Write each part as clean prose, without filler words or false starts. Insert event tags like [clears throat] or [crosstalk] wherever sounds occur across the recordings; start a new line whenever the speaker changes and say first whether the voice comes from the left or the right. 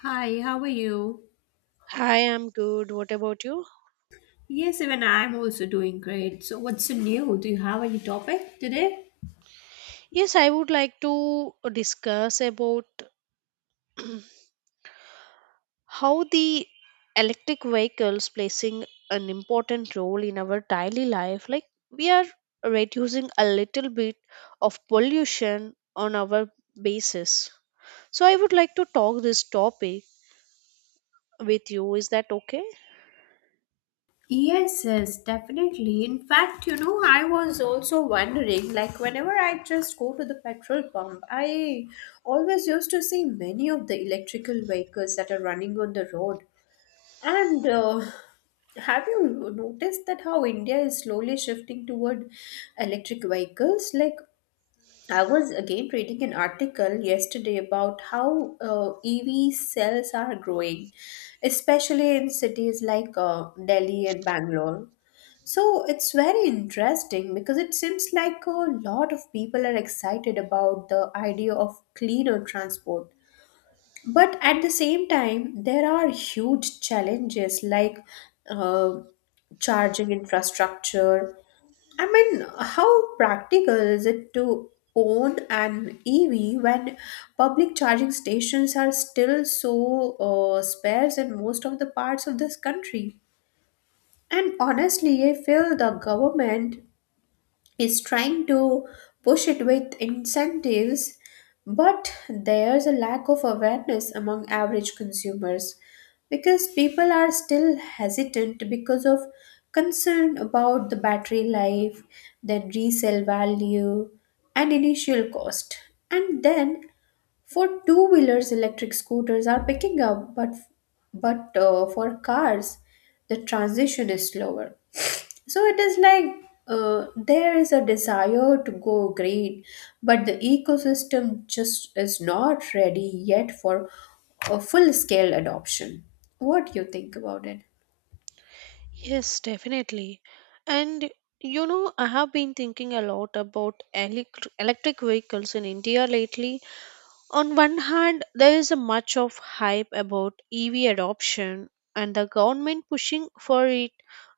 left: Hi, how are you?
right: Hi, I'm good. What about you?
left: Yes, even I'm also doing great. So, what's new? Do you have any topic today?
right: Yes, I would like to discuss about [clears throat] how the electric vehicles placing an important role in our daily life. Like we are reducing a little bit of pollution on our basis. So I would like to talk this topic with you. Is that okay?
left: Yes, yes, definitely. In fact, you know, I was also wondering, like, whenever I just go to the petrol pump, I always used to see many of the electrical vehicles that are running on the road. And Have you noticed that how India is slowly shifting toward electric vehicles? Like, I was again reading an article yesterday about how EV sales are growing, especially in cities like Delhi and Bangalore. So it's very interesting because it seems like a lot of people are excited about the idea of cleaner transport. But at the same time, there are huge challenges like uh, charging infrastructure. I mean, how practical is it to own an EV when public charging stations are still so sparse in most of the parts of this country? And honestly, I feel the government is trying to push it with incentives, but there's a lack of awareness among average consumers because people are still hesitant because of concern about the battery life, then resale value, and initial cost. And then for two wheelers, electric scooters are picking up, but for cars, the transition is slower. So it is like there is a desire to go green, but the ecosystem just is not ready yet for a full scale adoption. What do you think about it?
right: Yes, definitely. And you know, I have been thinking a lot about electric vehicles in India lately. On one hand, there is a much of hype about EV adoption and the government pushing for it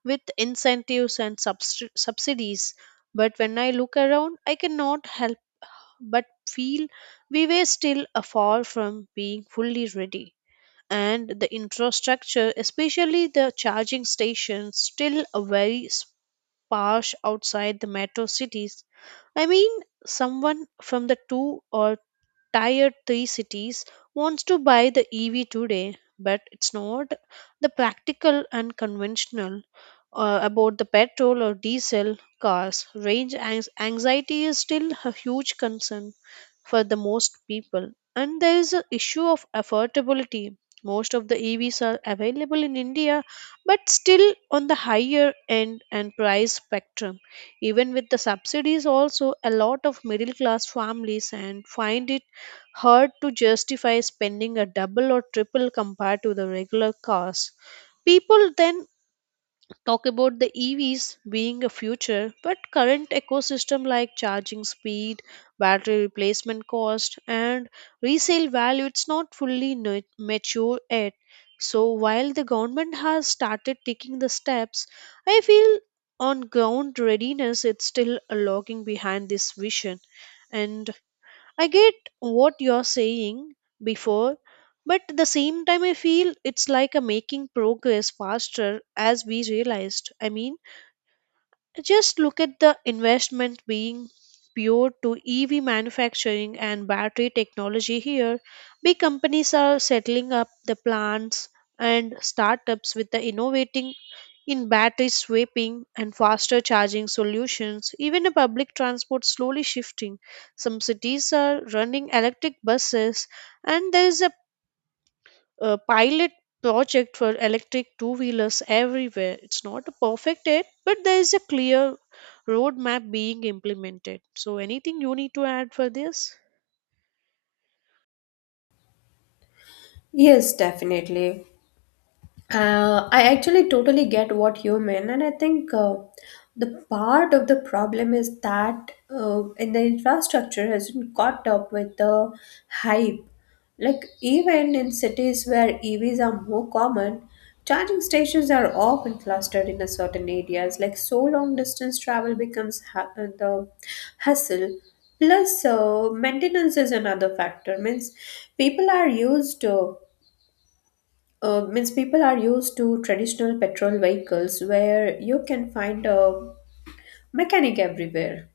right: with incentives and subsidies. But when I look around, I cannot help but feel we were still far from being fully ready and the infrastructure, especially the charging stations, still a very sparse outside the metro cities. I mean, someone from the two or tier 3 cities wants to buy the EV today, but it's not the practical and conventional about the petrol or diesel cars. Range anxiety is still a huge concern for the most people. And there is an issue of affordability. Most of the EVs are available in India, but still on the higher end and price spectrum. Even with the subsidies, also a lot of middle class families and find it hard to justify spending a double or triple compared to the regular cars. People then talk about the EVs being a future, but current ecosystem like charging speed, battery replacement cost, and resale value it's not fully mature yet. So while the government has started taking the steps, I feel on ground readiness it's still a lagging behind this vision, and I get what you're saying before, but at the same time, I feel it's like a making progress faster as we realized. I mean, just look at the investment being pure to EV manufacturing and battery technology here. Big companies are settling up the plants and startups with the innovating in battery swapping and faster charging solutions, even a public transport slowly shifting. Some cities are running electric buses, and there is a pilot project for electric two wheelers everywhere. It's not perfect yet, but there is a clear roadmap being implemented. So, anything you need to add for this?
left: Yes, definitely. I actually totally get what you mean, and I think the part of the problem is that in the infrastructure hasn't caught up with the hype. Like even in cities where EVs are more common, charging stations are often clustered in a certain areas. Like so, long distance travel becomes the hassle. Plus, maintenance is another factor. People are used to means people are used to traditional petrol vehicles where you can find a mechanic everywhere,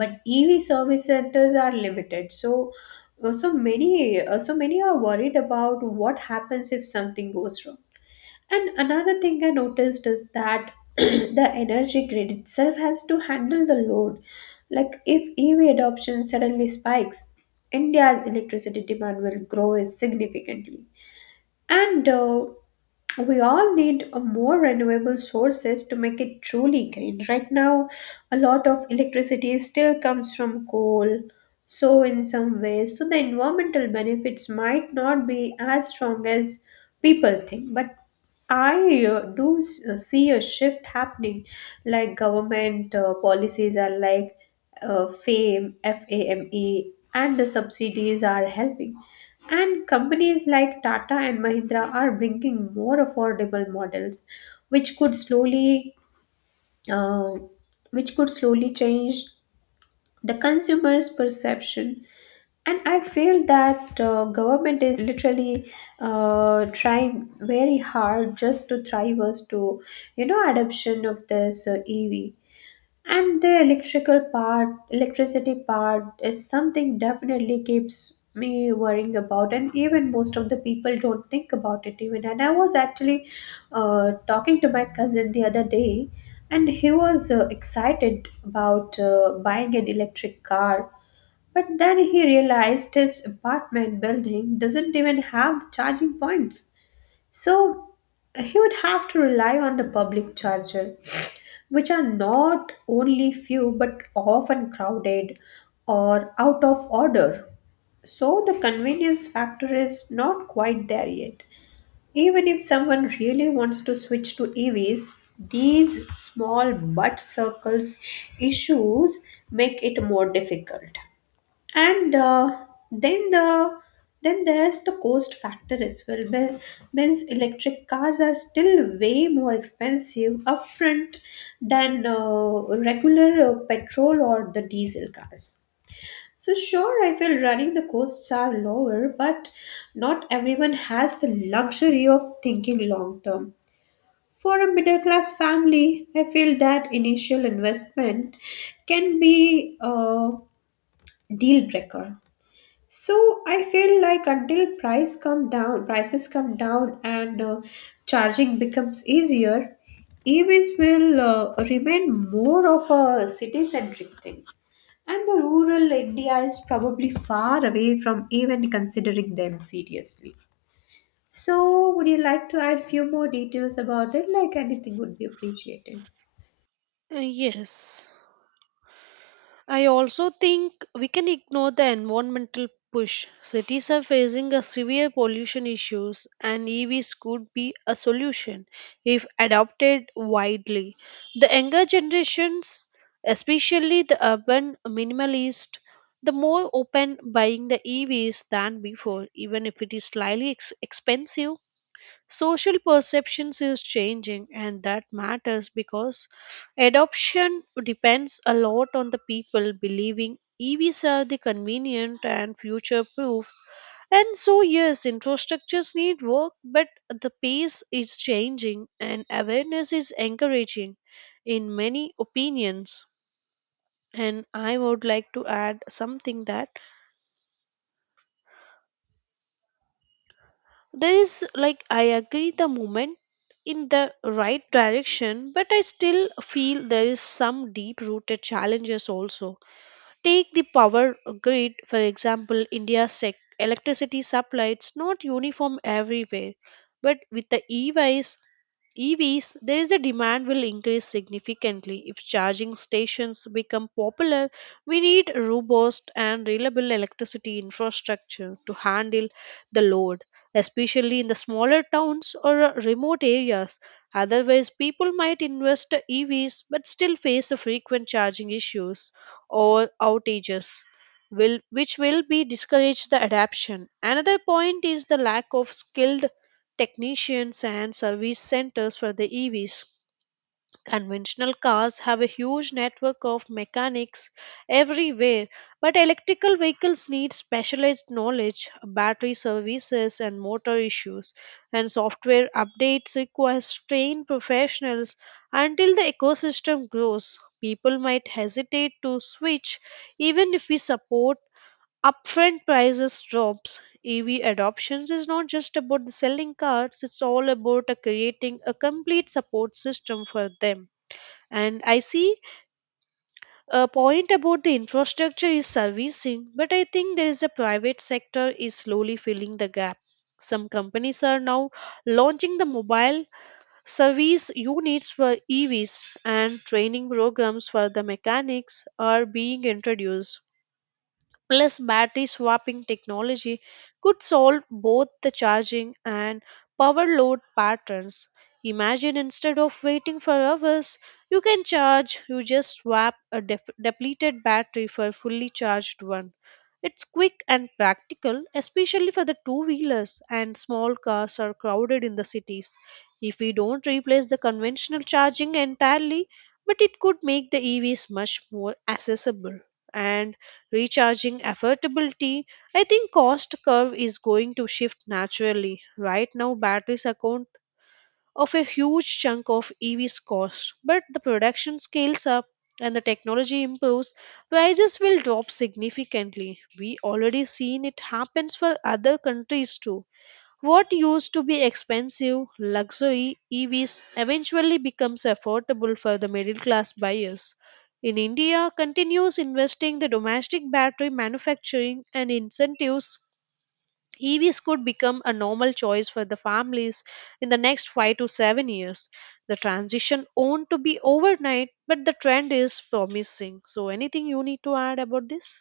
left: but EV service centers are limited. So so many are worried about what happens if something goes wrong. And another thing I noticed is that [clears throat] the energy grid itself has to handle the load. Like if EV adoption suddenly spikes, India's electricity demand will grow significantly. And We all need more renewable sources to make it truly green. Right now, a lot of electricity still comes from coal. So, in some ways, so the environmental benefits might not be as strong as people think. But I see a shift happening. Like government policies are like FAME, F A M E, and the subsidies are helping. And companies like Tata and Mahindra are bringing more affordable models, which could slowly, uh, change the consumer's perception. And I feel that government is literally trying very hard just to thrive us to, you know, adoption of this EV. And the electrical part, electricity part is something definitely keeps me worrying about, and even most of the people don't think about it even. And I was actually talking to my cousin the other day, and he was excited about buying an electric car. But then he realized his apartment building doesn't even have charging points. So he would have to rely on the public charger, which are not only few but often crowded or out of order. So the convenience factor is not quite there yet. Even if someone really wants to switch to EVs, these small but circles issues make it more difficult, and then the then there's the cost factor as well. Means electric cars are still way more expensive upfront than regular petrol or the diesel cars. So sure, I feel running the costs are lower, but not everyone has the luxury of thinking long term. For a middle class family, I feel that initial investment can be a deal breaker. So I feel like until prices come down, and charging becomes easier, EVs will remain more of a city-centric thing, and the rural India is probably far away from even considering them seriously. So would you like to add few more details about it? Like anything would be appreciated.
right: Yes. I also think we can ignore the environmental push. Cities are facing a severe pollution issues and EVs could be a solution if adopted widely. The younger generations, especially the urban minimalist, the more open buying the EVs than before, even if it is slightly expensive. Social perceptions is changing, and that matters because adoption depends a lot on the people believing EVs are the convenient and future proofs. And so, yes, infrastructures need work, but the pace is changing and awareness is encouraging in many opinions. And I would like to add something that there is like I agree the movement in the right direction, but I still feel there is some deep rooted challenges also. Take the power grid, for example, India's electricity supply, it's not uniform everywhere. But with the EVs, there is a demand will increase significantly. If charging stations become popular, we need robust and reliable electricity infrastructure to handle the load, especially in the smaller towns or remote areas. Otherwise, people might invest EVs but still face the frequent charging issues or outages will which will be discourage the adaption. Another point is the lack of skilled technicians and service centers for the EVs. Conventional cars have a huge network of mechanics everywhere, but electrical vehicles need specialized knowledge, battery services, and motor issues. And software updates require trained professionals until the ecosystem grows. People might hesitate to switch even if we support upfront prices drops. EV adoptions is not just about the selling cars, it's all about creating a complete support system for them. And I see a point about the infrastructure is servicing, but I think there is a private sector is slowly filling the gap. Some companies are now launching the mobile service units for EVs and training programs for the mechanics are being introduced, plus battery swapping technology could solve both the charging and power load patterns. Imagine instead of waiting for hours, you can charge, you just swap a depleted battery for a fully charged one. It's quick and practical, especially for the two wheelers and small cars are crowded in the cities. If we don't replace the conventional charging entirely, but it could make the EVs much more accessible and recharging affordability, I think cost curve is going to shift naturally. Right now batteries account of a huge chunk of EVs cost, but the production scales up and the technology improves prices will drop significantly. We already seen it happens for other countries too. What used to be expensive luxury EVs eventually becomes affordable for the middle class buyers. In India, continues investing the domestic battery manufacturing and incentives, EVs could become a normal choice for the families in the next 5 to 7 years. The transition won't to be overnight, but the trend is promising. So anything you need to add about this?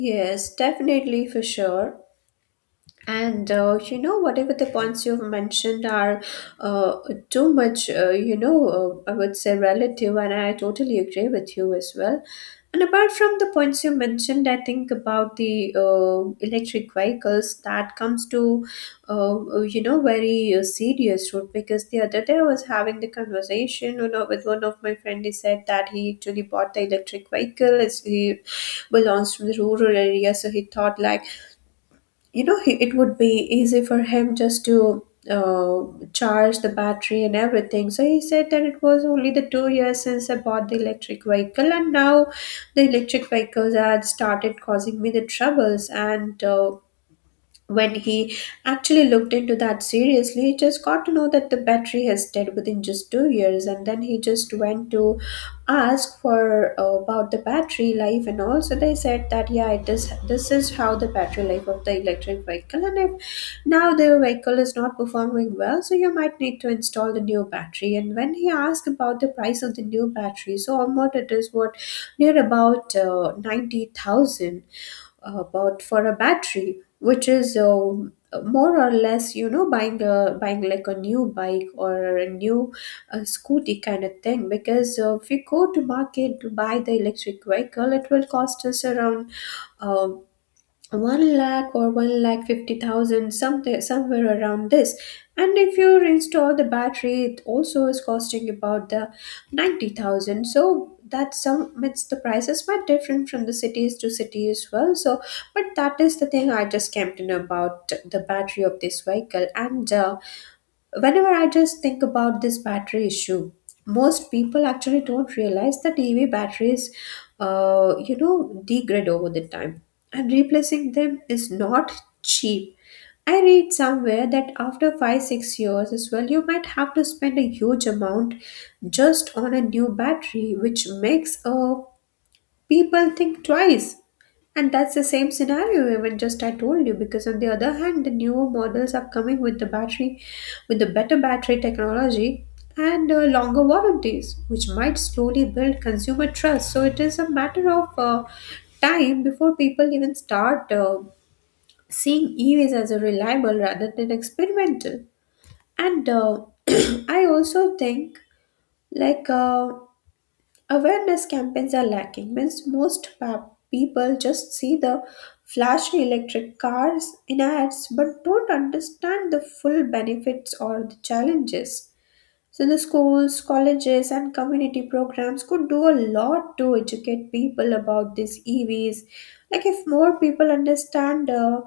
left: Yes, definitely, for sure. And you know, whatever the points you've mentioned are uh, too much, I would say relative, and I totally agree with you as well. And apart from the points you mentioned, I think about the electric vehicles that comes to, you know, very serious route, because the other day I was having the conversation, you know, with one of my friend. He said that he actually bought the electric vehicle, as he belongs from the rural area, so he thought like, you know, it would be easy for him just to uh, charge the battery and everything. So he said that it was only the 2 years since I bought the electric vehicle, and now the electric vehicles had started causing me the troubles. And uh, when he actually looked into that seriously, he just got to know that the battery has dead within just 2 years, and then he just went to ask for about the battery life, and also they said that yeah, it is this is how the battery life of the electric vehicle, and if now the vehicle is not performing well, so you might need to install the new battery. And when he asked about the price of the new battery, so almost it is what near about 90,000 but for a battery, which is more or less, you know, buying like a new bike or a new scooty kind of thing. Because if we go to market to buy the electric vehicle, it will cost us around uh, 1 lakh or 1 lakh 50,000, something somewhere around this. And if you install the battery, it also is costing about the 90,000, so that some it's the prices quite different from the cities to city as well. So but that is the thing I just came to know about the battery of this vehicle. And Whenever I just think about this battery issue, most people actually don't realize that EV batteries, you know, degrade over the time, and replacing them is not cheap. I read somewhere that after 5 6 years as well, you might have to spend a huge amount just on a new battery, which makes people think twice. And that's the same scenario even just I told you, because on the other hand the newer models are coming with the better battery technology and longer warranties, which might slowly build consumer trust. So it is a matter of time before people even start seeing EVs as a reliable rather than experimental. And [clears throat] I also think like awareness campaigns are lacking. Means people just see the flashy electric cars in ads but don't understand the full benefits or the challenges. So, the schools, colleges, and community programs could do a lot to educate people about these EVs. Like, if more people understand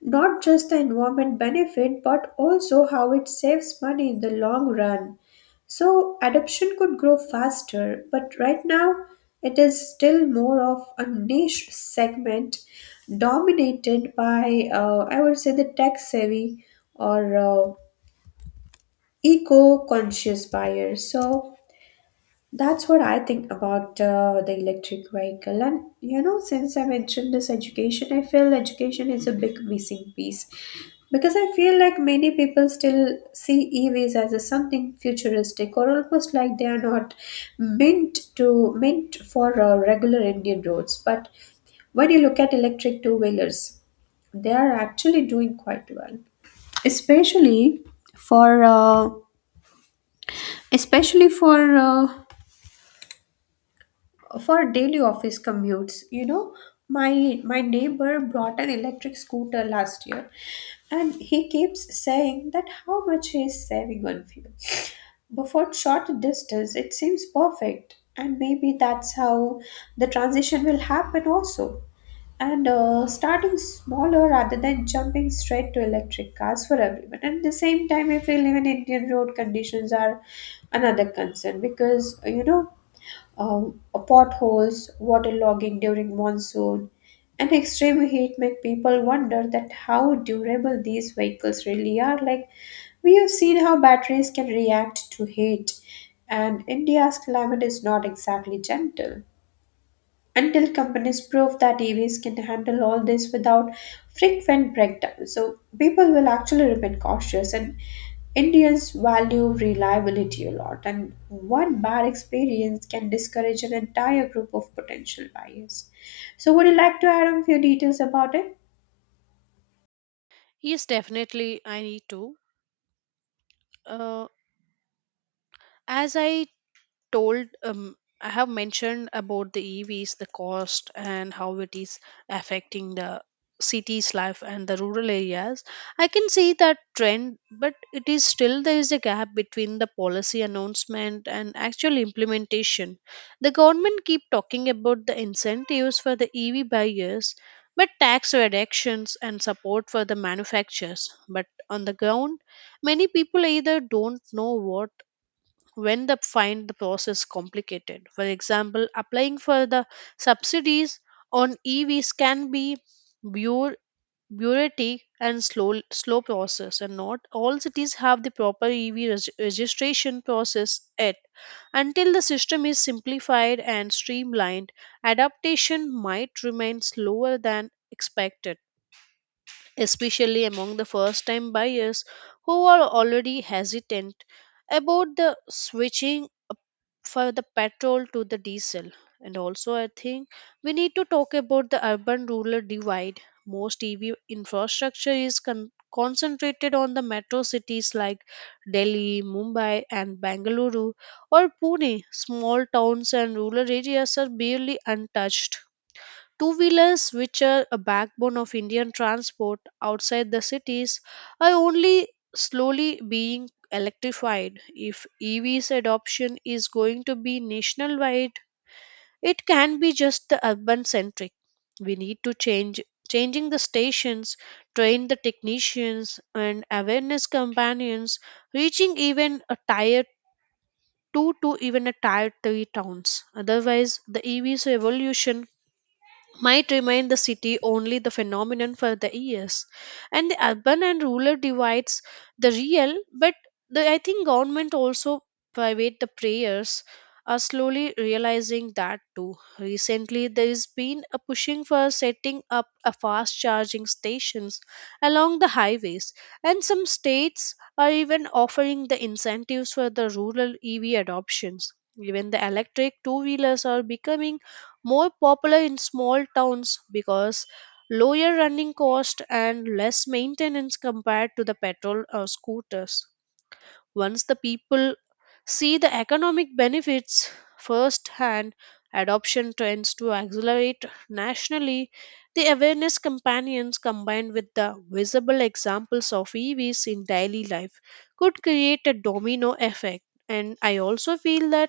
left: not just the environment benefit, but also how it saves money in the long run. So adoption could grow faster, but right now it is still more of a niche segment dominated by, I would say, the tech savvy or eco conscious buyers. So that's what I think about the electric vehicle. And you know, since I mentioned this education, I feel education is a big missing piece, because I feel like many people still see EVs as a something futuristic, or almost like they are not meant for regular Indian roads. But when you look at electric two wheelers, they are actually doing quite well, especially for uh, especially for daily office commutes, you know. My neighbor brought an electric scooter last year, and he keeps saying that how much he is saving on fuel, but for short distance it seems perfect. And maybe that's how the transition will happen also, and starting smaller rather than jumping straight to electric cars for everyone. And at the same time I feel even Indian road conditions are another concern, because you know, potholes, water logging during monsoon, and extreme heat make people wonder that how durable these vehicles really are. Like we have seen how batteries can react to heat, and India's climate is not exactly gentle until companies prove that EVs can handle all this without frequent breakdowns. So people will actually remain cautious. And Indians value reliability a lot, and one bad experience can discourage an entire group of potential buyers. So would you like to add on a few details about it?
right: Yes, definitely. I need to. Uh, as I told I have mentioned about the EVs the cost and how it is affecting the cities life and the rural areas. I can see that trend, but it is still there is a gap between the policy announcement and actual implementation. The government keep talking about the incentives for the EV buyers, but tax reductions and support for the manufacturers, but on the ground many people either don't know what when they find the process complicated. For example, applying for the subsidies on EVs can be bureau- bureaucratic and slow process, and not all cities have the proper EV registration process yet. Until the system is simplified and streamlined, adaptation might remain slower than expected, especially among the first time buyers who are already hesitant about the switching for the petrol to the diesel. And also, I think we need to talk about the urban rural divide. Most EV infrastructure is concentrated on the metro cities like Delhi, Mumbai, and Bangalore, or Pune. Small towns and rural areas are barely untouched. Two wheelers, which are a backbone of Indian transport outside the cities, are only slowly being electrified. If EVs adoption is going to be nationwide, it can be just the urban centric. We need to change changing the stations, train the technicians and awareness companions, reaching even a tier two to even a tier three towns. Otherwise, the EV's revolution might remain the city only the phenomenon for the years, and the urban and rural divides the real, but the I think government also private the prayers are slowly realizing that too. Recently there has been a pushing for setting up a fast charging stations along the highways, and some states are even offering the incentives for the rural EV adoptions. Even the electric two wheelers are becoming more popular in small towns because lower running cost and less maintenance compared to the petrol or scooters. Once the people see the economic benefits firsthand, adoption tends to accelerate nationally. The awareness campaigns combined with the visible examples of EVs in daily life could create a domino effect. And I also feel that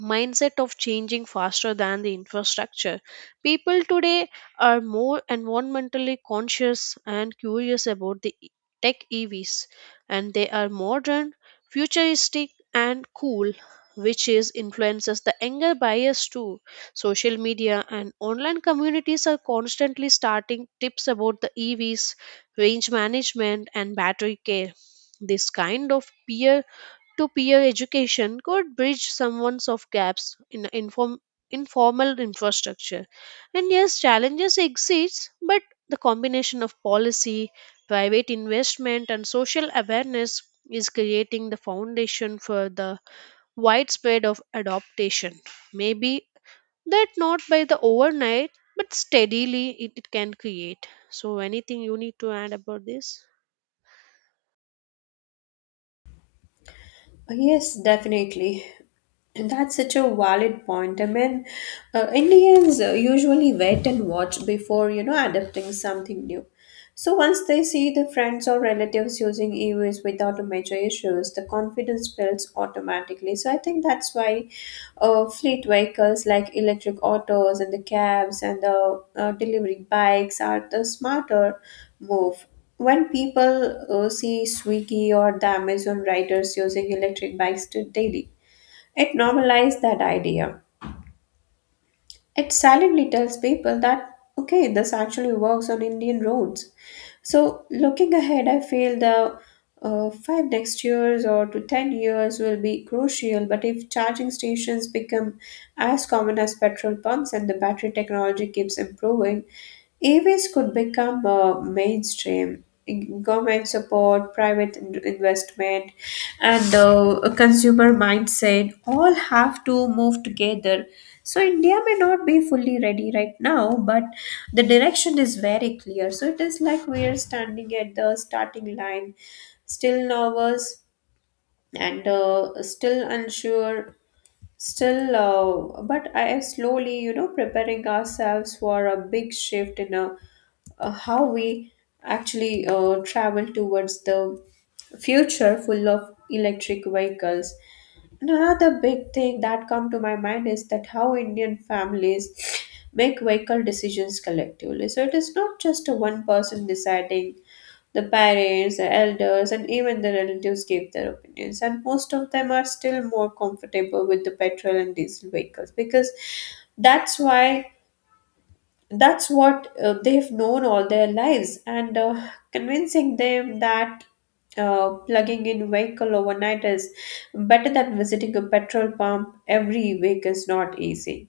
right: mindset of changing faster than the infrastructure. People today are more environmentally conscious and curious about the tech EVs, and they are modern, futuristic, and cool, which is influences the younger bias too. Social media and online communities are constantly starting tips about the EVs, range management, and battery care. This kind of peer to peer education could bridge some ones of gaps in informal infrastructure. And yes, challenges exist, but the combination of policy, private investment, and social awareness is creating the foundation for the widespread of adaptation. Maybe that not by the overnight, but steadily it can create. So, anything you need to add about this?
left: Yes, definitely. That's such a valid point. Indians usually wait and watch before, adapting something new. So once they see the friends or relatives using EVs without major issues, the confidence builds automatically. So I think that's why fleet vehicles like electric autos and the cabs and the delivery bikes are the smarter move. When people see Swiggy or the Amazon riders using electric bikes to daily, it normalized that idea. It silently tells people that, okay, this actually works on Indian roads. So, looking ahead, I feel the five next years or to 10 years will be crucial. But if charging stations become as common as petrol pumps and the battery technology keeps improving, EVs could become mainstream government support, private investment, and a consumer mindset all have to move together. So, India may not be fully ready right now, but the direction is very clear. So, it is like we are standing at the starting line, still nervous and still unsure. Still, but I am slowly, preparing ourselves for a big shift in a how we actually travel towards the future full of electric vehicles. And another big thing that come to my mind is that how Indian families make vehicle decisions collectively. So it is not just a one person deciding, the parents, the elders, and even the relatives give their opinions, and most of them are still more comfortable with the petrol and diesel vehicles because that's why that's what they've known all their lives, and convincing them that plugging in vehicle overnight is better than visiting a petrol pump every week is not easy.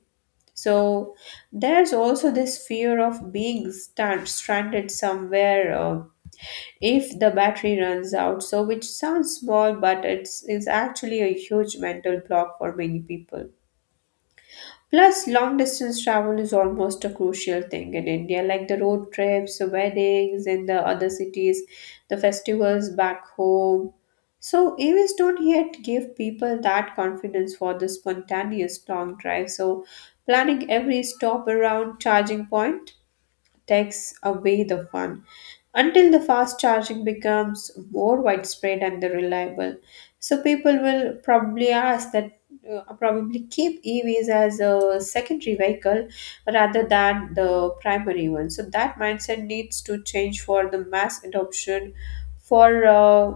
left: So there's also this fear of being stranded somewhere, if the battery runs out, so which sounds small but it's is actually a huge mental block for many people. Plus, long distance travel is almost a crucial thing in India, like the road trips, the weddings in the other cities, the festivals back home. So, AVs don't yet give people that confidence for the spontaneous long drive. So, planning every stop around charging point takes away the fun until the fast charging becomes more widespread and the reliable. So people will probably ask that, probably keep EVs as a secondary vehicle rather than the primary one. So that mindset needs to change for the mass adoption for uh,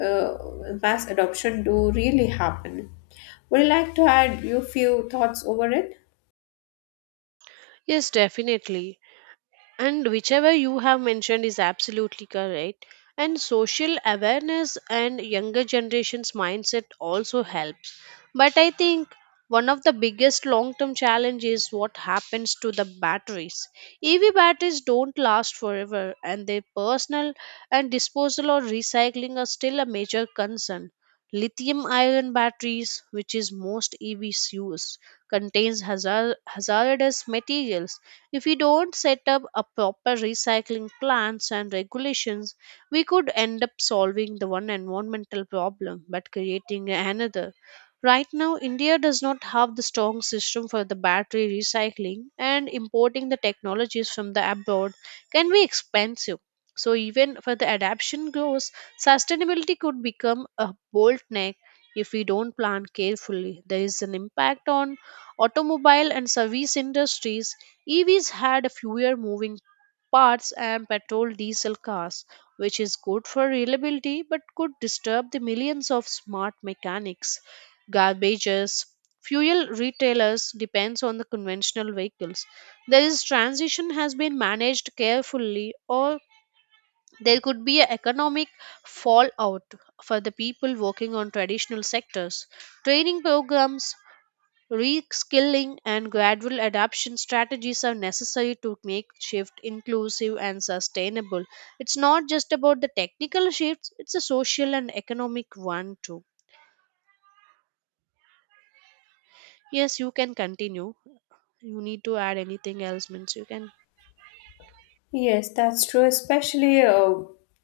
left: uh, mass adoption to really happen. Would you like to add your few thoughts over it?
right: Yes, definitely. And whichever you have mentioned is absolutely correct, and social awareness and younger generations mindset also helps, but I think one of the biggest long term challenges is what happens to the batteries. EV batteries don't last forever and their personal and disposal or recycling are still a major concern. Lithium ion batteries, which is most EVs use, contains hazardous materials. If we don't set up a proper recycling plans and regulations, we could end up solving the one environmental problem but creating another. Right now, India does not have the strong system for the battery recycling, and importing the technologies from the abroad can be expensive. So, even for the adaptation grows, sustainability could become a bottleneck if we don't plan carefully. There is an impact on automobile and service industries. EVs had fewer moving parts and petrol diesel cars, which is good for reliability but could disturb the millions of smart mechanics, garbages, fuel retailers depends on the conventional vehicles. There is transition has been managed carefully or there could be an economic fallout for the people working on traditional sectors. Training programs, reskilling and gradual adaptation strategies are necessary to make shift inclusive and sustainable. It's not just about the technical shifts, it's a social and economic one too. Yes, you can continue. You need to add anything else means you can.
left: Yes, that's true. Especially, uh,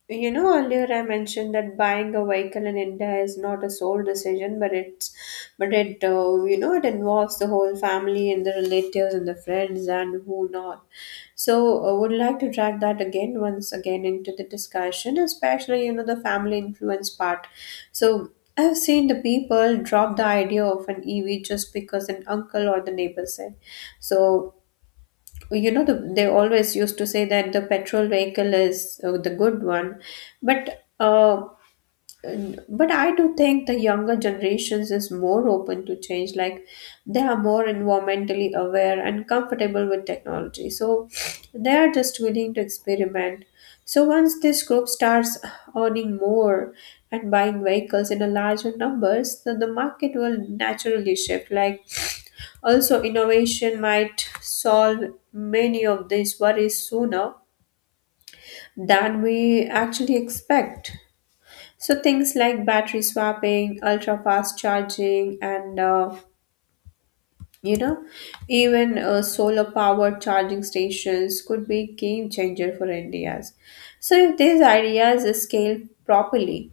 left: you know, earlier I mentioned that buying a vehicle in India is not a sole decision, but it, it involves the whole family and the relatives and the friends and who not. So, I would like to drag that again once again into the discussion, especially, the family influence part. So, I've seen the people drop the idea of an EV just because an uncle or the neighbor said. So, you know the, they always used to say that the petrol vehicle is the good one, but uh, but I do think the younger generations is more open to change. Like they are more environmentally aware and comfortable with technology, so they are just willing to experiment. So once this group starts earning more and buying vehicles in a larger numbers, then the market will naturally shift. Like also, innovation might solve many of these worries sooner than we actually expect. So, things like battery swapping, ultra fast charging, and you know, even solar powered charging stations could be game changer for India's. So, if these ideas scale properly,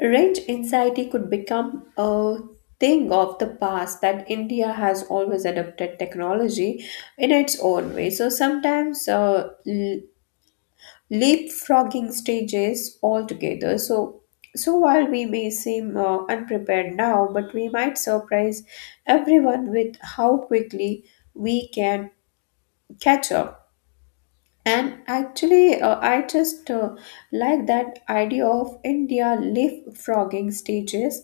left: range anxiety could become a thing of the past. That India has always adopted technology in its own way. So sometimes leapfrogging stages altogether. So while we may seem unprepared now, but we might surprise everyone with how quickly we can catch up. And actually, I just like that idea of India leapfrogging stages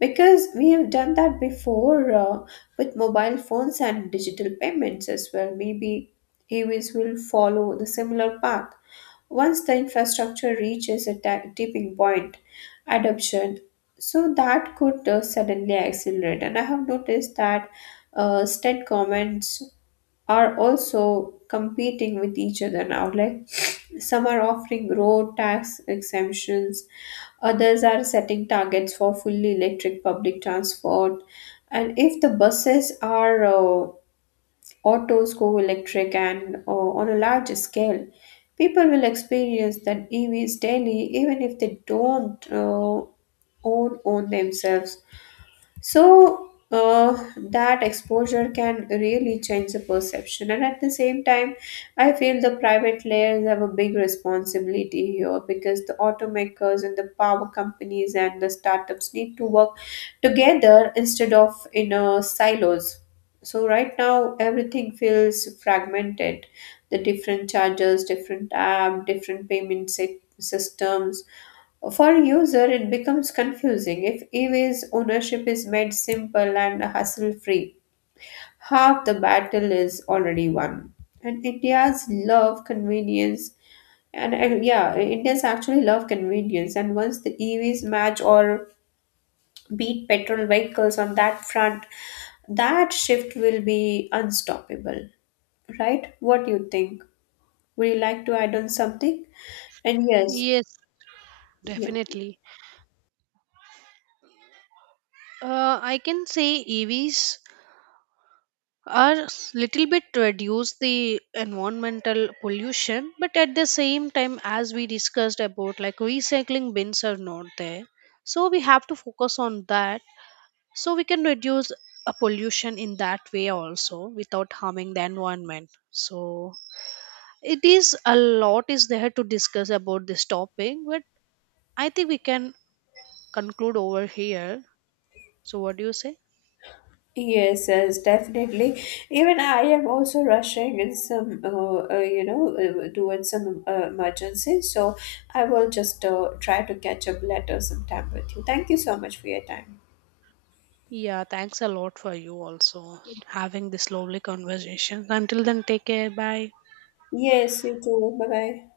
left: because we have done that before, with mobile phones and digital payments as well. Maybe e EVs will follow the similar path. Once the infrastructure reaches a tipping point, adoption, so that could suddenly accelerate. And I have noticed that state governments are also competing with each other now. Like [sniffs] some are offering road tax exemptions, others are setting targets for fully electric public transport. And if the buses are autos go electric and on a large scale, people will experience that EVs daily, even if they don't own themselves. So that exposure can really change the perception. And at the same time, I feel the private layers have a big responsibility here because the automakers and the power companies and the startups need to work together instead of in silos. So right now, everything feels fragmented. The different chargers, different app, different payment systems for a user, it becomes confusing if e-waste ownership is made simple and hassle-free. Half the battle is already won. And India's love convenience, and yeah, India's actually love convenience. And once the EVs match or beat petrol vehicles on that front, that shift will be unstoppable, right? What do you think? Would you like to add on something? And yes,
right: Yes,
left: yeah.
right: definitely. I can say EVs are little bit reduce the environmental pollution, but at the same time as we discussed about like recycling bins are not there, so we have to focus on that, so we can reduce a pollution in that way also without harming the environment. So it is a lot is there to discuss about this topic, but I think we can conclude over here. So what do you say?
left: Yes, yes, definitely. Even I am also rushing in some, doing some emergency. So I will just try to catch up later sometime with you. Thank you so much for your time.
right: Yeah, thanks a lot for you also having this lovely conversation. Until then, take care. Bye.
left: Yes, you too. Bye bye.